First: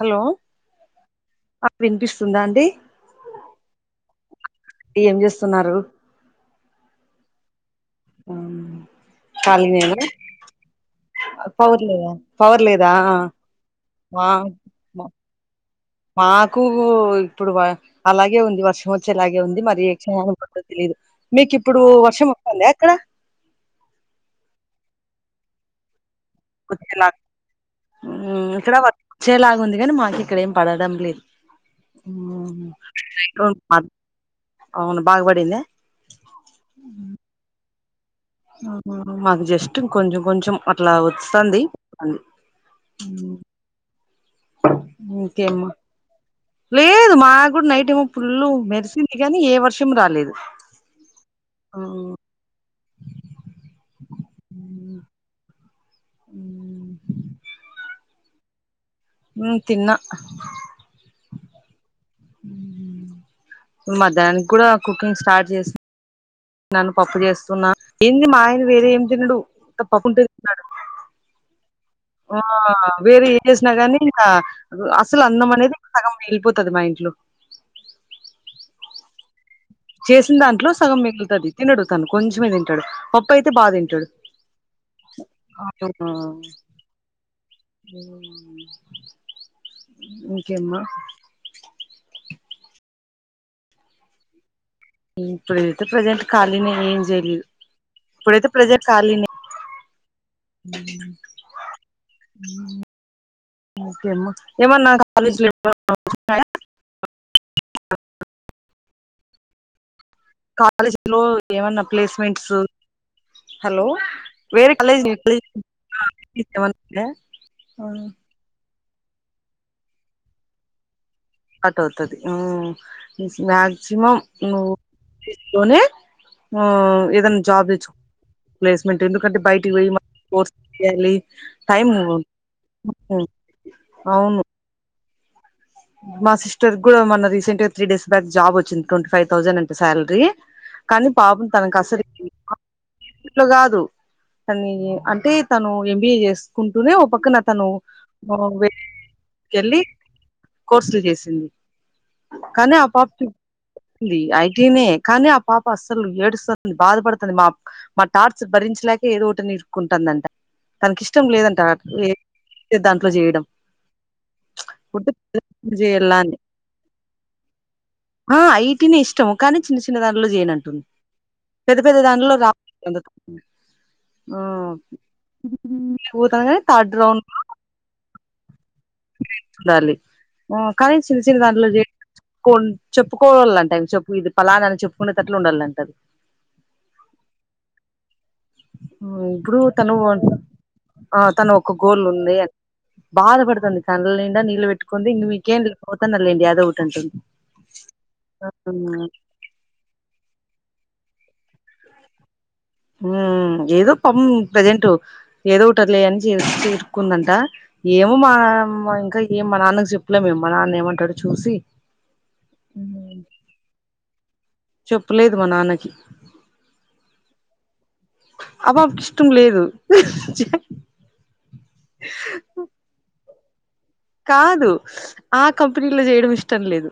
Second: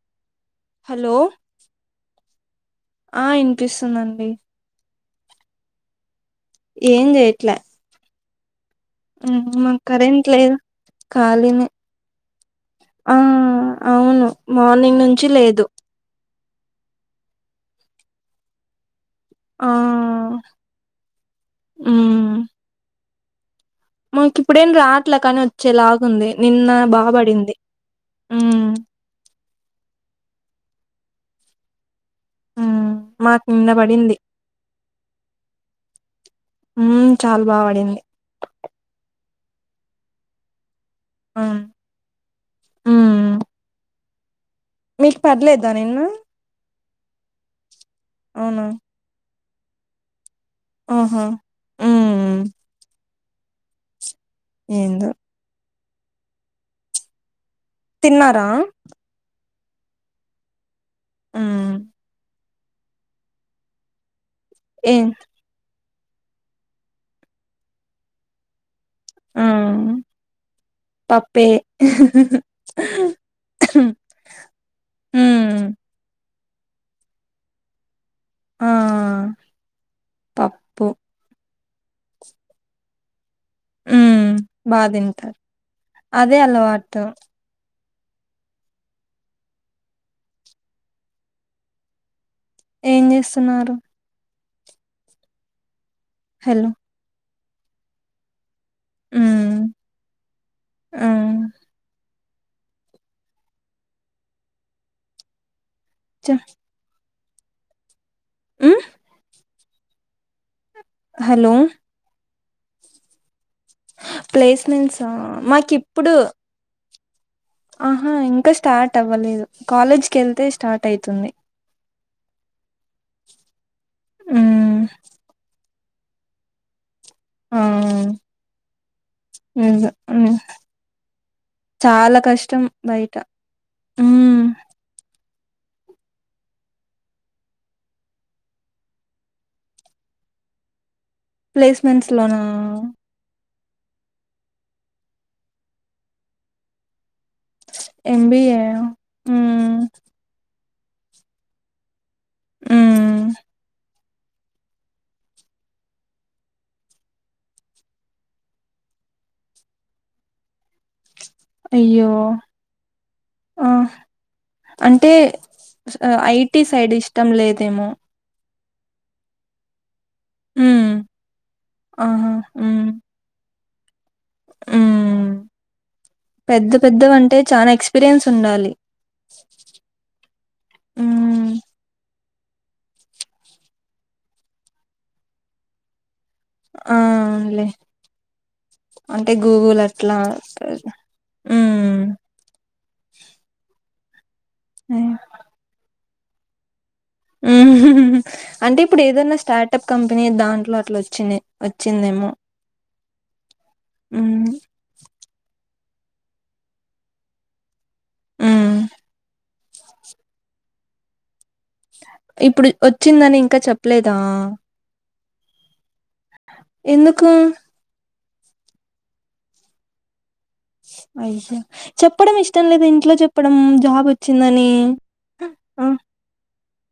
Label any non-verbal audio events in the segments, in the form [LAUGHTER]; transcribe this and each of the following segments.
Hello hello వినిపిస్తుందా అండి ఆ ఇనిపిస్తుందండి ఏం చేస్తున్నారు ఏం చేయట్లే ఆ హ్మ్ మాక్ కరెంట్ లేదు కాళీనే పవర్ లేదా పవర్ లేదా ఆ మా అవును మార్నింగ్ నుంచి లేదు మాకు ఇప్పుడు అలాగే ఉంది వర్షం వచ్చే లాగే ఉంది ఆ మరి ఈ క్ననన కొడుతుందో తెలీదు మీకు ఇప్పుడు వర్షం ఓస్తుందా అక్కడ మీకూ ఇప్పుడేం రాట్లా కాని వచ్చేలాగుంది నిన్న బా వచ్చేలా పడింది హ్మ్ మబ్బు ఉంది కానీ మాకు ఇక్కడ ఏం పడడం లేదు ఉమ్ మాకు నిన్న ఉమ్మ్ పడింది అవును బాగ్బడింద ఉ చాలా బా పడింది మాకు జస్ట్ కొంచెం కొంచం అట్లా ఉమ్ వచ్చంది ఉమ్ మీకు పర్లేదా నేను లేదు మా కూడా నైట్ ఏమో ఫుల్లు అవునా మెరిసింది గానీ ఏ వర్షం రాలేదు ఆఓహో ఉమ్ ఏందో అఉమ్ తిన్నారా ఊమ్ తిన్న హ్మ్ మద్యనానికి కూడా ఏం కుకింగ్ స్టార్ట్ చేస స్తున్న పప్పు చేస్తున్నా ఏంటి మా ఆయన వేరేం తినడు ఆ ఊత పప్పుంటే తింటాడు పప్పే ఆ వేరే ఏ చేసినా నీ ఇంకా అసలు అన్నం హ్మ్ అనేది సగం మిగిళ్ళిపోతది మా ఇంట్లో ఆ చేసిన దాంట్లో పప్పు సగం మిగులుతుంది తినడు తను కొంచెమే తింటాడు పప్పు అయితే బా తింటాడు హ్మ్ బా తింటారు అదే అలవాటు ఇంకేం ఏం చేస్తున్నారు ఇప్పుడైతే ప్రజెంట్ హలో ఖాళీని ఏం చేయలేదు ఇప్పుడైతే ప్రెసెంట్ కాలి నే హ్మ్ హ్మ్ ఓకే చ [UNINTELLIGIBLE] హ్మ్ కాలేజీ లో హలో ఏమన్నా ప్లేస్మెంట్స్ హలో ప్లేస్మెంట్సా మాకిప్పుడు [UNINTELLIGIBLE] ఆహా స్టార్ట్ ఇంకా స్టార్ట్ అవ్వలేదు కాలేజ్ కి వెళ్తే స్టార్ట్ అయితుంది అవుతుది హ్మ్ మక్సిమం నువ్వు హ్మ్ ప్లేస్మెంట్ లోనే ఆ ఏదైనా ఆ జాబ్ తెచ్చుకో ప్లేస్మెంట్ ఎందుకంటే బయటికి నిజ పోయి హ్మ్ కోర్స్ లు చేయాలి టైం బయిట అవును మా సిస్టర్ కూడా మొన్న రీసెంట్ గా త్రీ డేస్ బ్యాక్ జాబ్ వచ్చింది ట్వంటీ ఫైవ్ థౌసండ్ అంట సాలరీ కానీ పాపం తనకు అసలు ప్లేస్మెంట్స్ లోనా ఇట్ తన్ని అంటే తను ఎంబిఏ చేసుకుంటూనే పక్కన తను ఎంబిఏ హ్మ్ వెళ్ళి కోర్సులు చేసింది కానీ ఆ పాప హ్మ్ ఐటీనే కానీ ఆ పాప అస్సలు ఏడుస్తుంది బాధపడుతుంది మా మా టార్చ భరించలేక ఏదోటని ఇరుకుంటుందంట తనకి ఇష్టం ఇష్టం అయ్యో లేదంట దాంట్లో చేయడం చేయాల అని ఐటి సైడ్ ఇష్టం లేదేమో ఐ టీ నే ఇష్టము కానీ చిన్న చిన్న దాంట్లో చేయను అంటుంది ఉమ్ పెద్ద పెద్ద ఆహా దాంలో రా ఉమ్ ఉమ్ ఇంటర్వ్యూ పోతుంది కానీ పెద్ద థర్డ్ రౌండ్ పెద్దవంటే లో చానా ఎక్స్పీరియన్స్ ఉండాలి డాలి కానీ చిన్న చిన్న ఉమ్ దాంట్లో చే కొ చెప్పుకోవాలంట చెప్పు ఇది పలానాని చెప్పుకునేటట్లు ఉండాలంట అది ఆ అవును లే ఆ ఇప్పుడు తను అట్లా ఆ తను ఒక ఉమ్ గోల్ ఉంది అని బాధ పడుతుంది కండ్ల నిండా నీళ్లు పెట్టుకొంది ఇంకా మీకేం పోతనలే ఏదో ఒకటి అంటుంది అంటే ఇప్పుడు ఏదైనా స్టార్టప్ కంపెనీ దాంట్లో అట్లా వచ్చింది వచ్చిందేమో ఉ ఏదో పాపం ఉమ్ ప్రెజెంట్ ఏదో ఒకటి లే అని చేసుకుందట ఏమో మా ఉమ్ ఇంకా ఏం మా నాన్నకి చెప్పులే మేము మా నాన్న ఏమంటాడో చూసి ఇప్పుడు వచ్చిందని ఇంకా చెప్పలేదా చెప్పలేదు మా నాన్నకి ఎందుకు ఆ బాబు ఇష్టం లేదు చెప్పడం ఇష్టం లేదా ఇంట్లో చెప్పడం జాబ్ కాదు వచ్చిందని ఆ ఊ హు కంపెనీలో చేయడం ఇష్టం లేదు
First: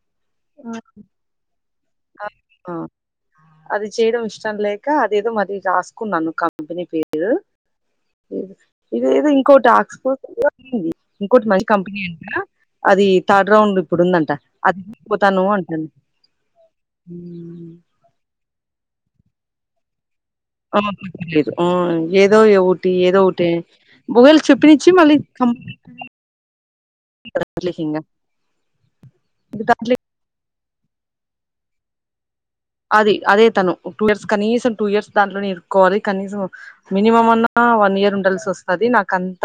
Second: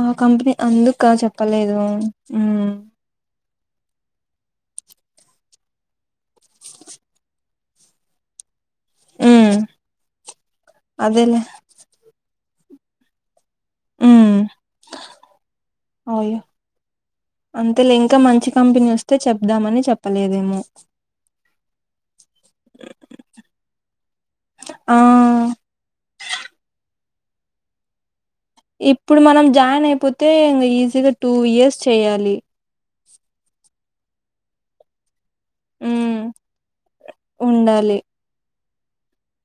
ఆ ఉ హు ఆ అందుక చెప్పలేదు ఆ ఆ! అది చేయడం ఇష్టం లేక అదేదో మరి రాసుకున్నాను కంపెనీ పేరు ఏది ఇదిదో మ్మ్ ఇంకోకటి ఆక్స్పోర్ ఉంది అదేలే ఇంకోటి మంచి కంపెనీ అంట అది థర్డ్ రౌండ్ ఇప్పుడు ఉందంట మ్మ్ అది ఇప్పుడు తను అంటది అయ్యో అంతేలే ఇంకా మంచి కంపెనీ వస్తే చెబుదామని చెప్పలే ఆ లేదు ఆ ఏదో ఒకటి ఏదో ఒకటి బుగలు చెప్పినచ్చి ఆ మళ్ళీ బొబ్బిలి సింహం ఇప్పుడు మనం జాయిన్ అయిపోతే ఈజీగా టూ ఇయర్స్ చెయాలి అది అదే తను టూ ఇయర్స్ కనీసం టూ ఇయర్స్ దాంట్లో ఎరుకోవాలి మ్మ్ కనీసం మినిమం అన్నా వన్ ఉండాలి ఇయర్ ఉండాల్సి వస్తుంది అది నాక అంత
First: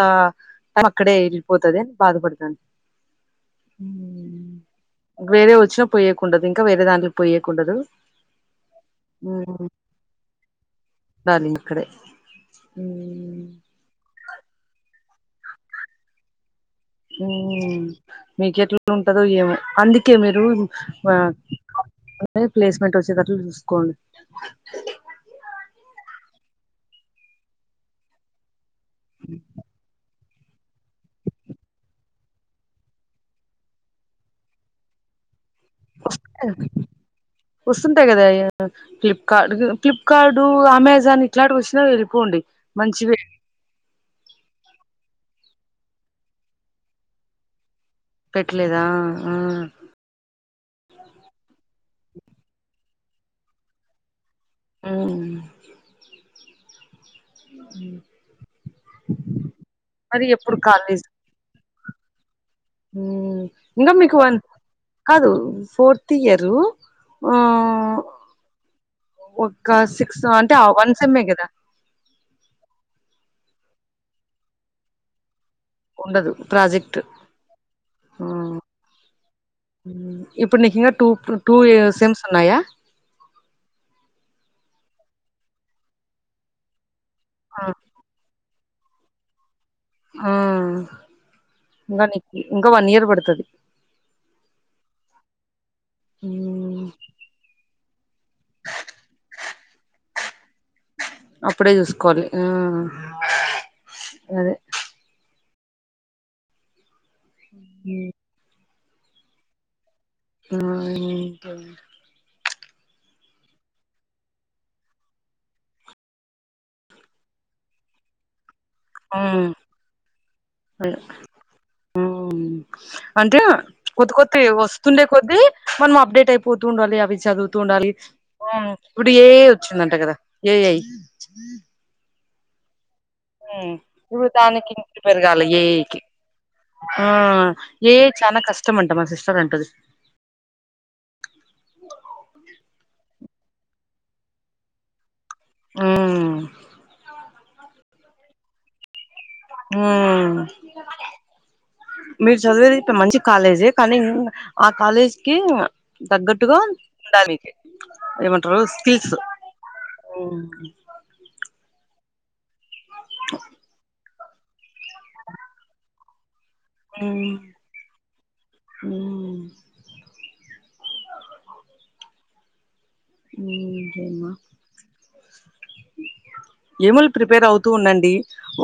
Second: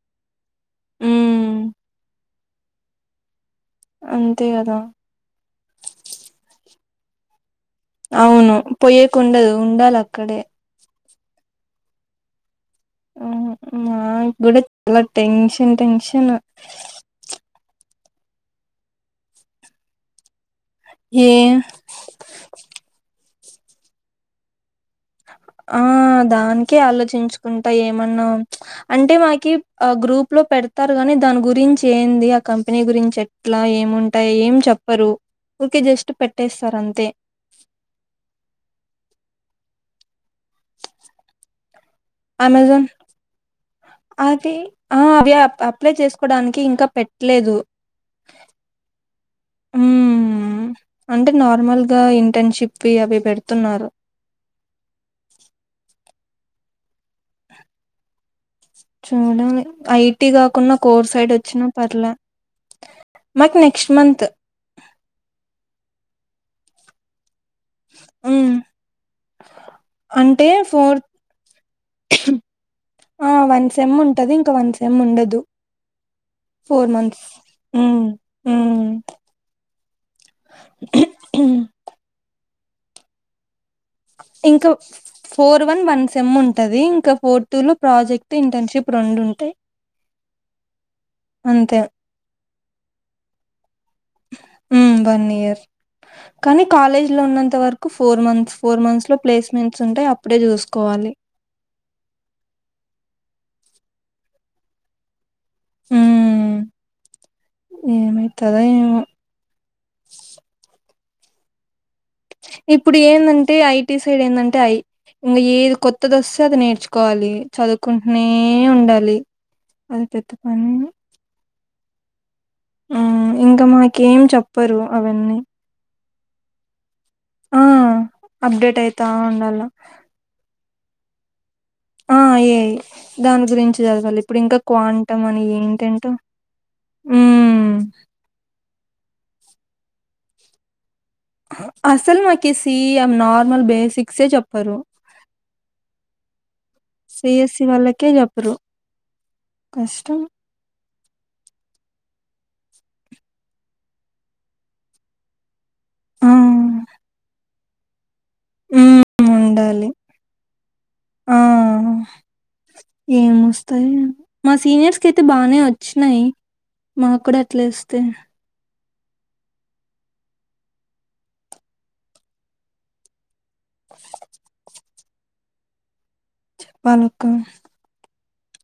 అక్కడే మ్మ్ వెళ్ళిపోతుంది అని బాధపడుతుండి అంతే కదా వేరే వచ్చినా పోయేకుండదు ఇంకా వేరే దాంట్లో పోయ్యకుండదు అవును పొయ్యేకుండదు ఉండాలక్కడే ఉండాలి అక్కడే మ్మ్ గుడిత్ న టెన్షన్ టెన్షను మ్మ్ మీకెట్లా ఉంటదో ఏమో అందుకే మీరు ఆ ఏ అ ప్లేస్మెంట్ వచ్చేదట్లు చూసుకోండి ఆ దానికే ఆలోచించుకుంటా ఏమన్నా అంటే మాకి ఆ గ్రూప్ గ్రూప్ లో పెడతారు గాని దాని గురించి ఏంది ఆ కంపెనీ గురించి ఎట్లా ఏముంటాయో ఏం చెప్పరు ఊరికే జస్ట్ వస్తు పెట్టేస్తారు అంతే వస్తుంటాయి కదా అ ఫ్లిప్ కార్డ్ ఫ్లిప్కార్డు అమెజాన్ ఇట్లాంటి వచ్చినాయి వెళ్ళిపో అమెజన్ అది అవి అప్ అప్లై చేసుకోడానికి ఇంకా పెట్లేదు పెట్లేదా ఆ మ్మ్ అంటే నార్మల్ గా ఇంటర్న్షిప్వి అవి పెడుతున్నారు మ్మ్ చూడాలి మరి ఐటీ ఎప్పుడు కాకుండా కోర్ సైడ్ వచ్చిన పర్లా మ్మ్ ఇంగా మీకు వన్ కాదు ఫోర్త్ ఇయరు మ్మ్ ఒక్క సిక్స్ అంటే ఆ వన్ సెమ్ ఏ కదా ఆ వన్ సెమ్ ఉంటది ఇంకా వన్ సెమ్ ఉండదు ఉండదు ఫోర్ ప్రాజెక్ట్ మంత్స్ మ్మ్ మ్మ్ ఇప్పుడు నీకు ఇంకా టూ టూ సిమ్స్ ఉన్నాయా ఇంకా ఫోర్ వన్ వన్ సెమ్ ఉంటంది ఇంకా ఫోర్ టూ లో ప్రాజెక్ట్ ఇంటర్న్షిప్ రెండు ఉంటాయి ఆ అంతే ఇంకా నకు ఇంకా వన్ ఇయర్ పడుతుది వన్ ఇయర్ కానీ మ్ కాలేజ్ లో ఉన్నంత వరకు ఫోర్ మంత్స్ ఫోర్ మంత్స్ లో ప్లేస్మెంట్స్ ఉంటాయి అప్పుడే చూసు అప్పుడే చూసుకోవాలి అదే హ ఏమైతదొ ఏమో ఆ ఇప్పుడు ఏందంటే ఐటి సైడ్ ఏందంటే ఐ ఇంకా ఏది కొత్తది వస్తే అది నేర్చుకోవాలి చదువుకుంటునే ఉండాలి అది పెద్ద పని ఆ అంటే ఇంకా కొద్ది మాకేం కొద్ది చెప్పరు వస్తుండే అవన్నీ కొద్దిీ మనం అప్డేట్ అయిపోతూ ఉండాలి అవి చదువుతూ ఆ ఉండాలి అప్డేట్ అయితా ఇప్పుడు ఏ ఉండాల వచ్చిందంట కదా ఏ అయి [UNINTELLIGIBLE] ఆ అయ దాని గురించి చదగాలి ఇప్పుడు ఇంకా దానికి ప్రిపేర్ క్వాంటమ్ అని కావాలి ఏఐకి ఏంటంటో ఆ ఏ చనాా కష్టమ అంటా మా సిస్టర్ అంటది అసలు మాకి సిఎం నార్మల్ బేసిక్సే చెప్పరు మ్మ్ సేయసి వాళ్ళకే జపురు ఆ మీరు చదివేది ఇప్పు మంచి కాలేజీ కానీ ఆ కాలేజ్ కి ఆ తగ్గట్టుగా ఉండా నకు ఏమంటారు స్కిల్స్ మ్మ్ ఉండాలి ఏంఓస్యి మా సీనియర్స్ క అయితే బాగానే వచ్చినాయి హ్మ్ మాక్కడ అట్లే వస్తే [UNINTELLIGIBLE] ఈ లేై మా ఏమో వాళ్ళకు ప్రిపేర్ అవుతూ ఉండండి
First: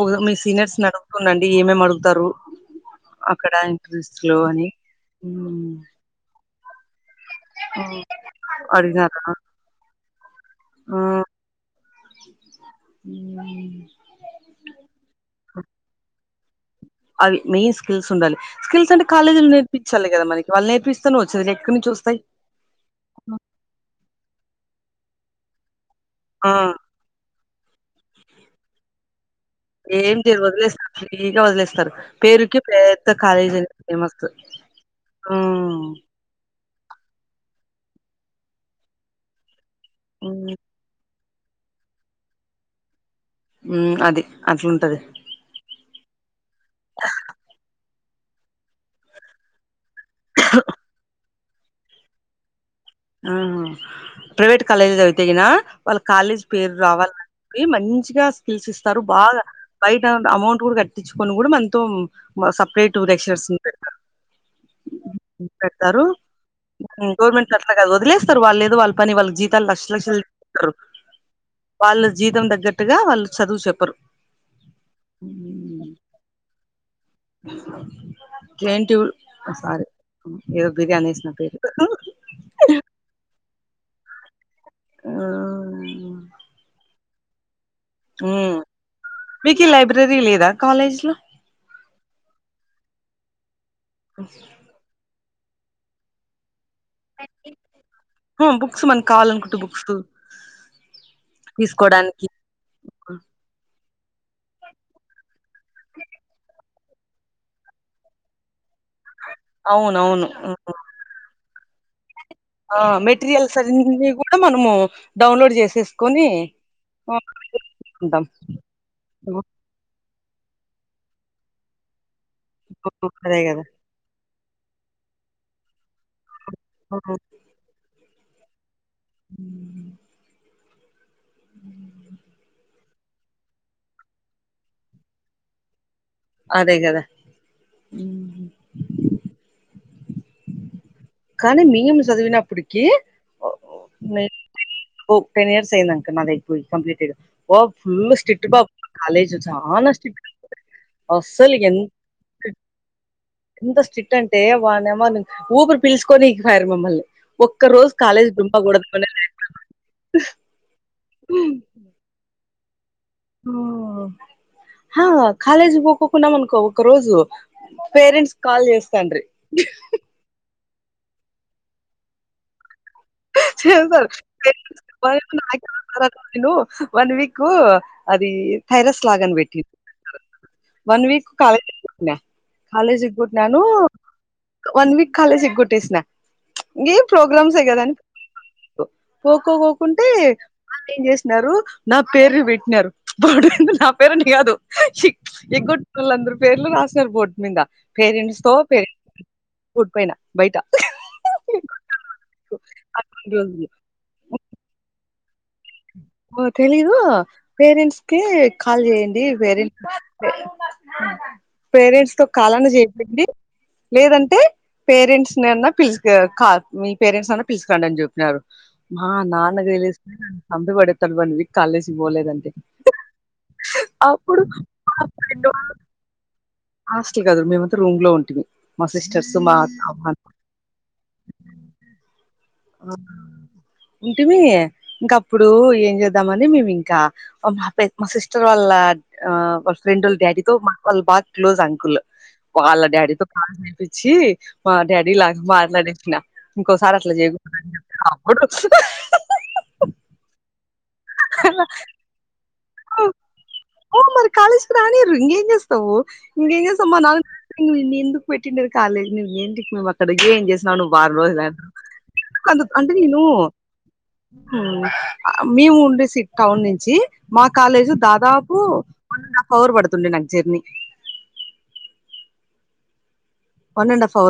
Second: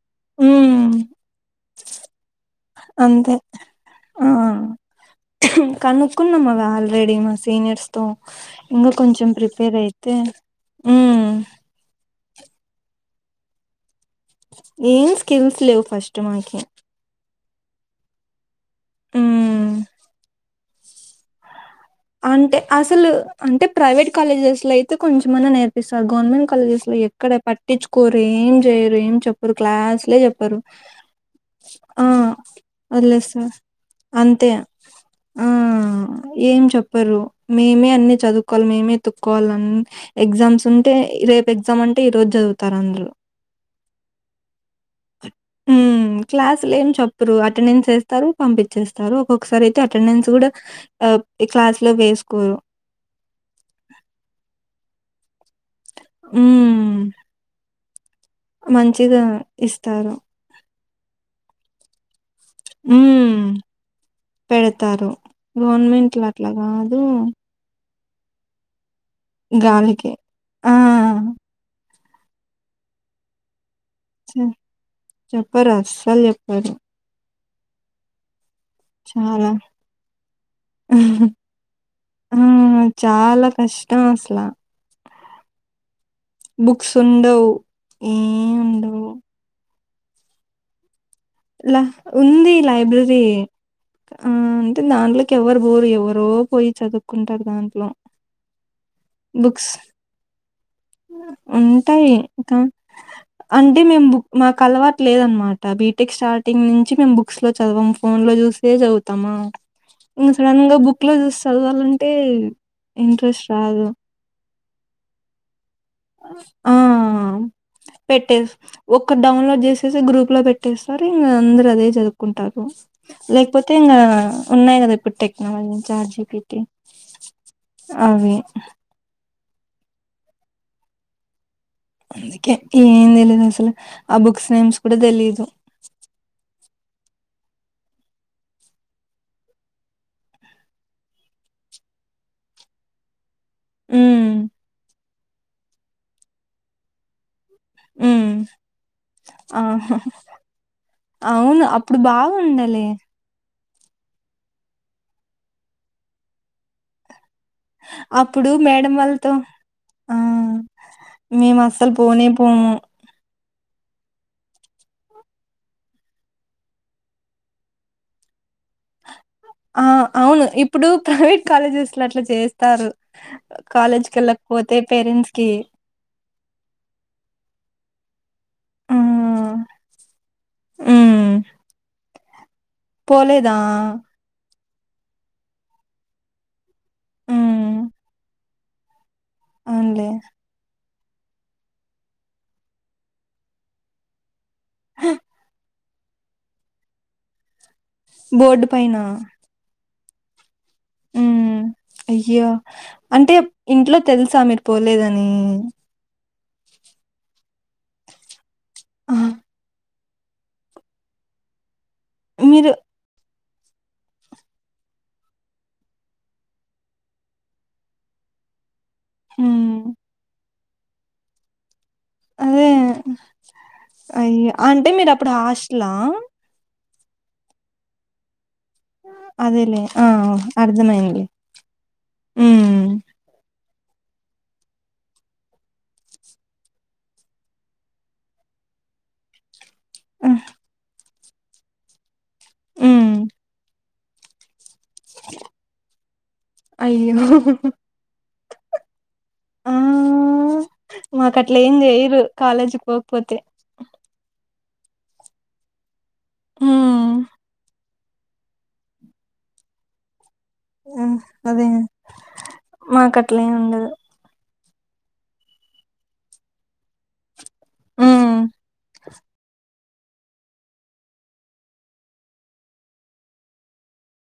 ఒక మీ సీనియర్స్ మ్మ్ ని అడుగుతు ఉండండి ఏమేమి అడుగుతారు అంతే అక్కడ ఇంట్రెస్ ఆ లో అని రెడీ మా సీనియర్స్ తో ఇంకా అడిగినారా కొంచెం ప్రిపేర్ అయితే ఆ హ్మ్ [UNINTELLIGIBLE] ఏం స్కిల్స్ లేవు ఫస్ట్ మాకి అది మెయిన్ స్కిల్స్ ఉండాలి స్కిల్స్ అంటే కాలేజ లో నేర్ించాలి కదా మనకిళ్ళ నేర్పిస్తనే వచ్చంది అంటే అసలు అంటే ప్రైవేట్ కాలేజెస్ లో అయితే కొంచెమన్నా నేర్ సార్ గవర్నమెంట్ ఆ కాలేజెస్ లో ఎక్కడ పట్టించుకోరు ఏం చేయరు ఏం చెప్పరు ఏం క్లాస్లే చేయరు చెప్పరు వదిలేస్తారు ఫ్రీగా వదిలేస్తారు ఆ పేరుకి పెద్ద వదిలేస్తారు కాలేజీ ఫేమస్ అంతే ఆ హ్మ్ ఏం చెప్పు చెరు మేమే అన్ని చదువుకోవాలి మేమే తక్కోవాలి హ్మ్ ఎగ్జామ్స్ ఉంటే రే రేప్ ఎక్సమ్ అంటే ఈ రోజు చదువుతారు అందరు అది అట్లుంటది క్లాస్లు ఏం చెప్పరు అటెండెన్స్ వేస్తారు పంపించేస్తారు ఒక్కొక్కసారి అయితే అటెండెన్స్ కూడా ఈ క్లాస్ లో వేసుకోరు తగిన వాళ్ళ కాలేజీ పేరు హ్మ్. రావాలని చెప్పి మంచిగా స్కీస్ ఇస్తారు మంచిగా బాగా బయట ఇస్తారు. అమౌంట్ కూడా కట్టించుకని కూడా మనతో సపరేట్ హ్మ్. లెక్సులర్స్ పెడతారు గవర్నమెంట్లు అట్లా కాదు గవర్నమెంట్ అట్లా వదిలేస్తారు వాళ్ళు లేదు వాళ్ళ పని వాళ్ళ జీతాలు లక్ష గాలికే. లక్షలుతారు ఆ! వాళ్ళ జీతం తగ్గట్టుగా వాళ్ళు చదువు చెప్పరు చెప్పర్లు ఎప్పారు చాలా. [UNINTELLIGIBLE] ఏదో బిర్యానీ వేసిన పేరు ఆ! చాలా కష్టం అసలా ఆ బుక్స్ ఉండవ్ మీకు ఈ లైబ్రరీ లేదా కాలేజ్ లో ల ఉంది లైబ్రరీ ఆ అంటే దాంలో ఎవరు బోరు ఎవరో పోయి చదువుకుంటారు దాంట్లో బుక్స్ మనకు కావాలనుకుంటే బుక్స్ ఉంటాయి తీసుకోవడానికి ఇంకా అంటే మేము మాకు అలవాటు లేదనమాట బీటెక్ స్టార్టింగ్ నుంచి మే బుక్స్ లో చదవం ఫోన్ లో చేసే చదువుతామ అవునవును సడన్ గా బుక్ లో చదవాలంటే ఆ ఇంట్రెస్ట్ మెటీరియల్స్ రాదు [UNINTELLIGIBLE] కూడా మనము డౌన్లోడ్ చేసేసుకొని ఆ ఉంటాం పెట్టే ఒక్క డౌన్లోడ్ చేసే గ్రూ లో పెట్టేస్తారు ఇంక అందరు అదే చదువుకుంటారు అదే కదా లేకపోతే ఇంగ ఉన్నాయి కదా ఇప్పుడు టెక్నాలజీ నుంచి చట్జిపిటి ఆ అవును అందుకే ఏం తెలీదు అసలు ఆ బుక్స్ నేమ్స్ కూడా తెలీదు అదే కదా కానీ నేను చదువున్నపటికీ ఉమ్ టెన్ ఇయర్స్ అయియంద అంక నాద అయిపోయి కంప్లీట్ పో ఫుల్ ఉమ్ స్ట్రిక్ట్ గా వచ్చనా ఆహా స్ అవును అప్పుడు బాగుండలే ఎంత స్ట్రిట్ అంటే వామ ఊపిరు పిలుచుకొని ఇకిపోరు మమ్మల్ని ఒక్క రోజు కాలేజ్ అప్పుడు మేడం వాళ్ళతో ఆ [UNINTELLIGIBLE] మేము అస్సలు పోనే పోము [UNINTELLIGIBLE] ఆ కాలేజీ పోక్కకున్నాం అనుకో ఒక రోజు పేరెంట్స్ కాల్ చేస్తండ్రీ ఆ అవును ఇప్పుడు ప్రైవేట్ కాలేజెస్ లో అట్లా చేస్తారు కాలేజ్ కి [UNINTELLIGIBLE] వెళ్ళకపోతే పేరెంట్స్ కి వన్ వీక్ [UNINTELLIGIBLE] మ్మ్ మ్మ్ కాలేజ్ [UNINTELLIGIBLE] పోలేదా నాను వన్ వీక్ కాలేజ్ ఎగ్గొటేసిన ఇం ప్రోగ్రామ్స్ మ్మ్ కదా ఆన్ పోకోకుంటే అవునులే [UNINTELLIGIBLE] ఏం చేసినారు నా పేరుని పెట్టినారు బాడు కంది నా పేరుని కాదు ఎగొట్ వాళ్ళందరు పేర్లు రాసారు బోర్డు మీద పేరెంట్స్ తో బోర్డు [UNINTELLIGIBLE] బయట ఉ అయ్యా అంటే ఇంట్లో తెలుసా మీరు పోలేదని ఓ తెలీదు పేరెంట్స్ కి కాల్ చేయండి ఆహా! పేరెంట్స్ పేరెంట్స్ తో కాల్ అన్న మీరు చేపిండి లేదంటే పేరెంట్స్ నన్నా పిలుసు మీ పేరెంట్స్ అన్నా పిలుచుకురాండి అని చెప్పినారు మ్మ్ [UNINTELLIGIBLE] న్ వీక్ కాలేజ్ పోలేదంటే అదే అప్పుడు అయ్యో అంటే మీరు అప్పుడు హాస్టలా హాస్టల్ కద మేమంతా రూమ్ లో ఉంటిమి మా సిస్టర్సూ అదేలే ఆ అర్థమైంది [UNINTELLIGIBLE] ఉమ్ అవునా ఉంటిమి ఇంకా అప్పుడు ఏం చేద్దామని మేము ఇంకా మా మా సిస్టర్ వాళ్ళ [INAUDIBLE] ఫ్రెండ్ వాళ్ళ డాడీతో మా వాళ్ళు బాగా క్లోజ్ అంకుల్ వాళ్ళ ఉమ్ డాడీతో [UNINTELLIGIBLE] చేపించి [UNINTELLIGIBLE] ఇంకోసారి అట్లా అని [INAUDIBLE] [UNINTELLIGIBLE] మాకు అట్లే ఏం చేయరు కాలేజీకి పోకపోతే కాలెజె రాణిరు ఇంకా ఎన్ చెస్థమ్ ఉమ్ [UNINTELLIGIBLE] పెట్టిండారు కాలేజ్ నువ ఏంటి మేము అక్కడికి ఏం చేసినావు నువ్వు వారం రోజుల అదే అంత అంటే నేను మాకట్లేం ఉండదు మేము ఉండేసి టౌన్ నుంచి మా కాలేజ్ ఉమ్ దాదాపు వన్ అండ్ హాఫ్ అవర్ పడుతుండంది నాకు జర్నీ వన్ అండ్ హఫ్వర్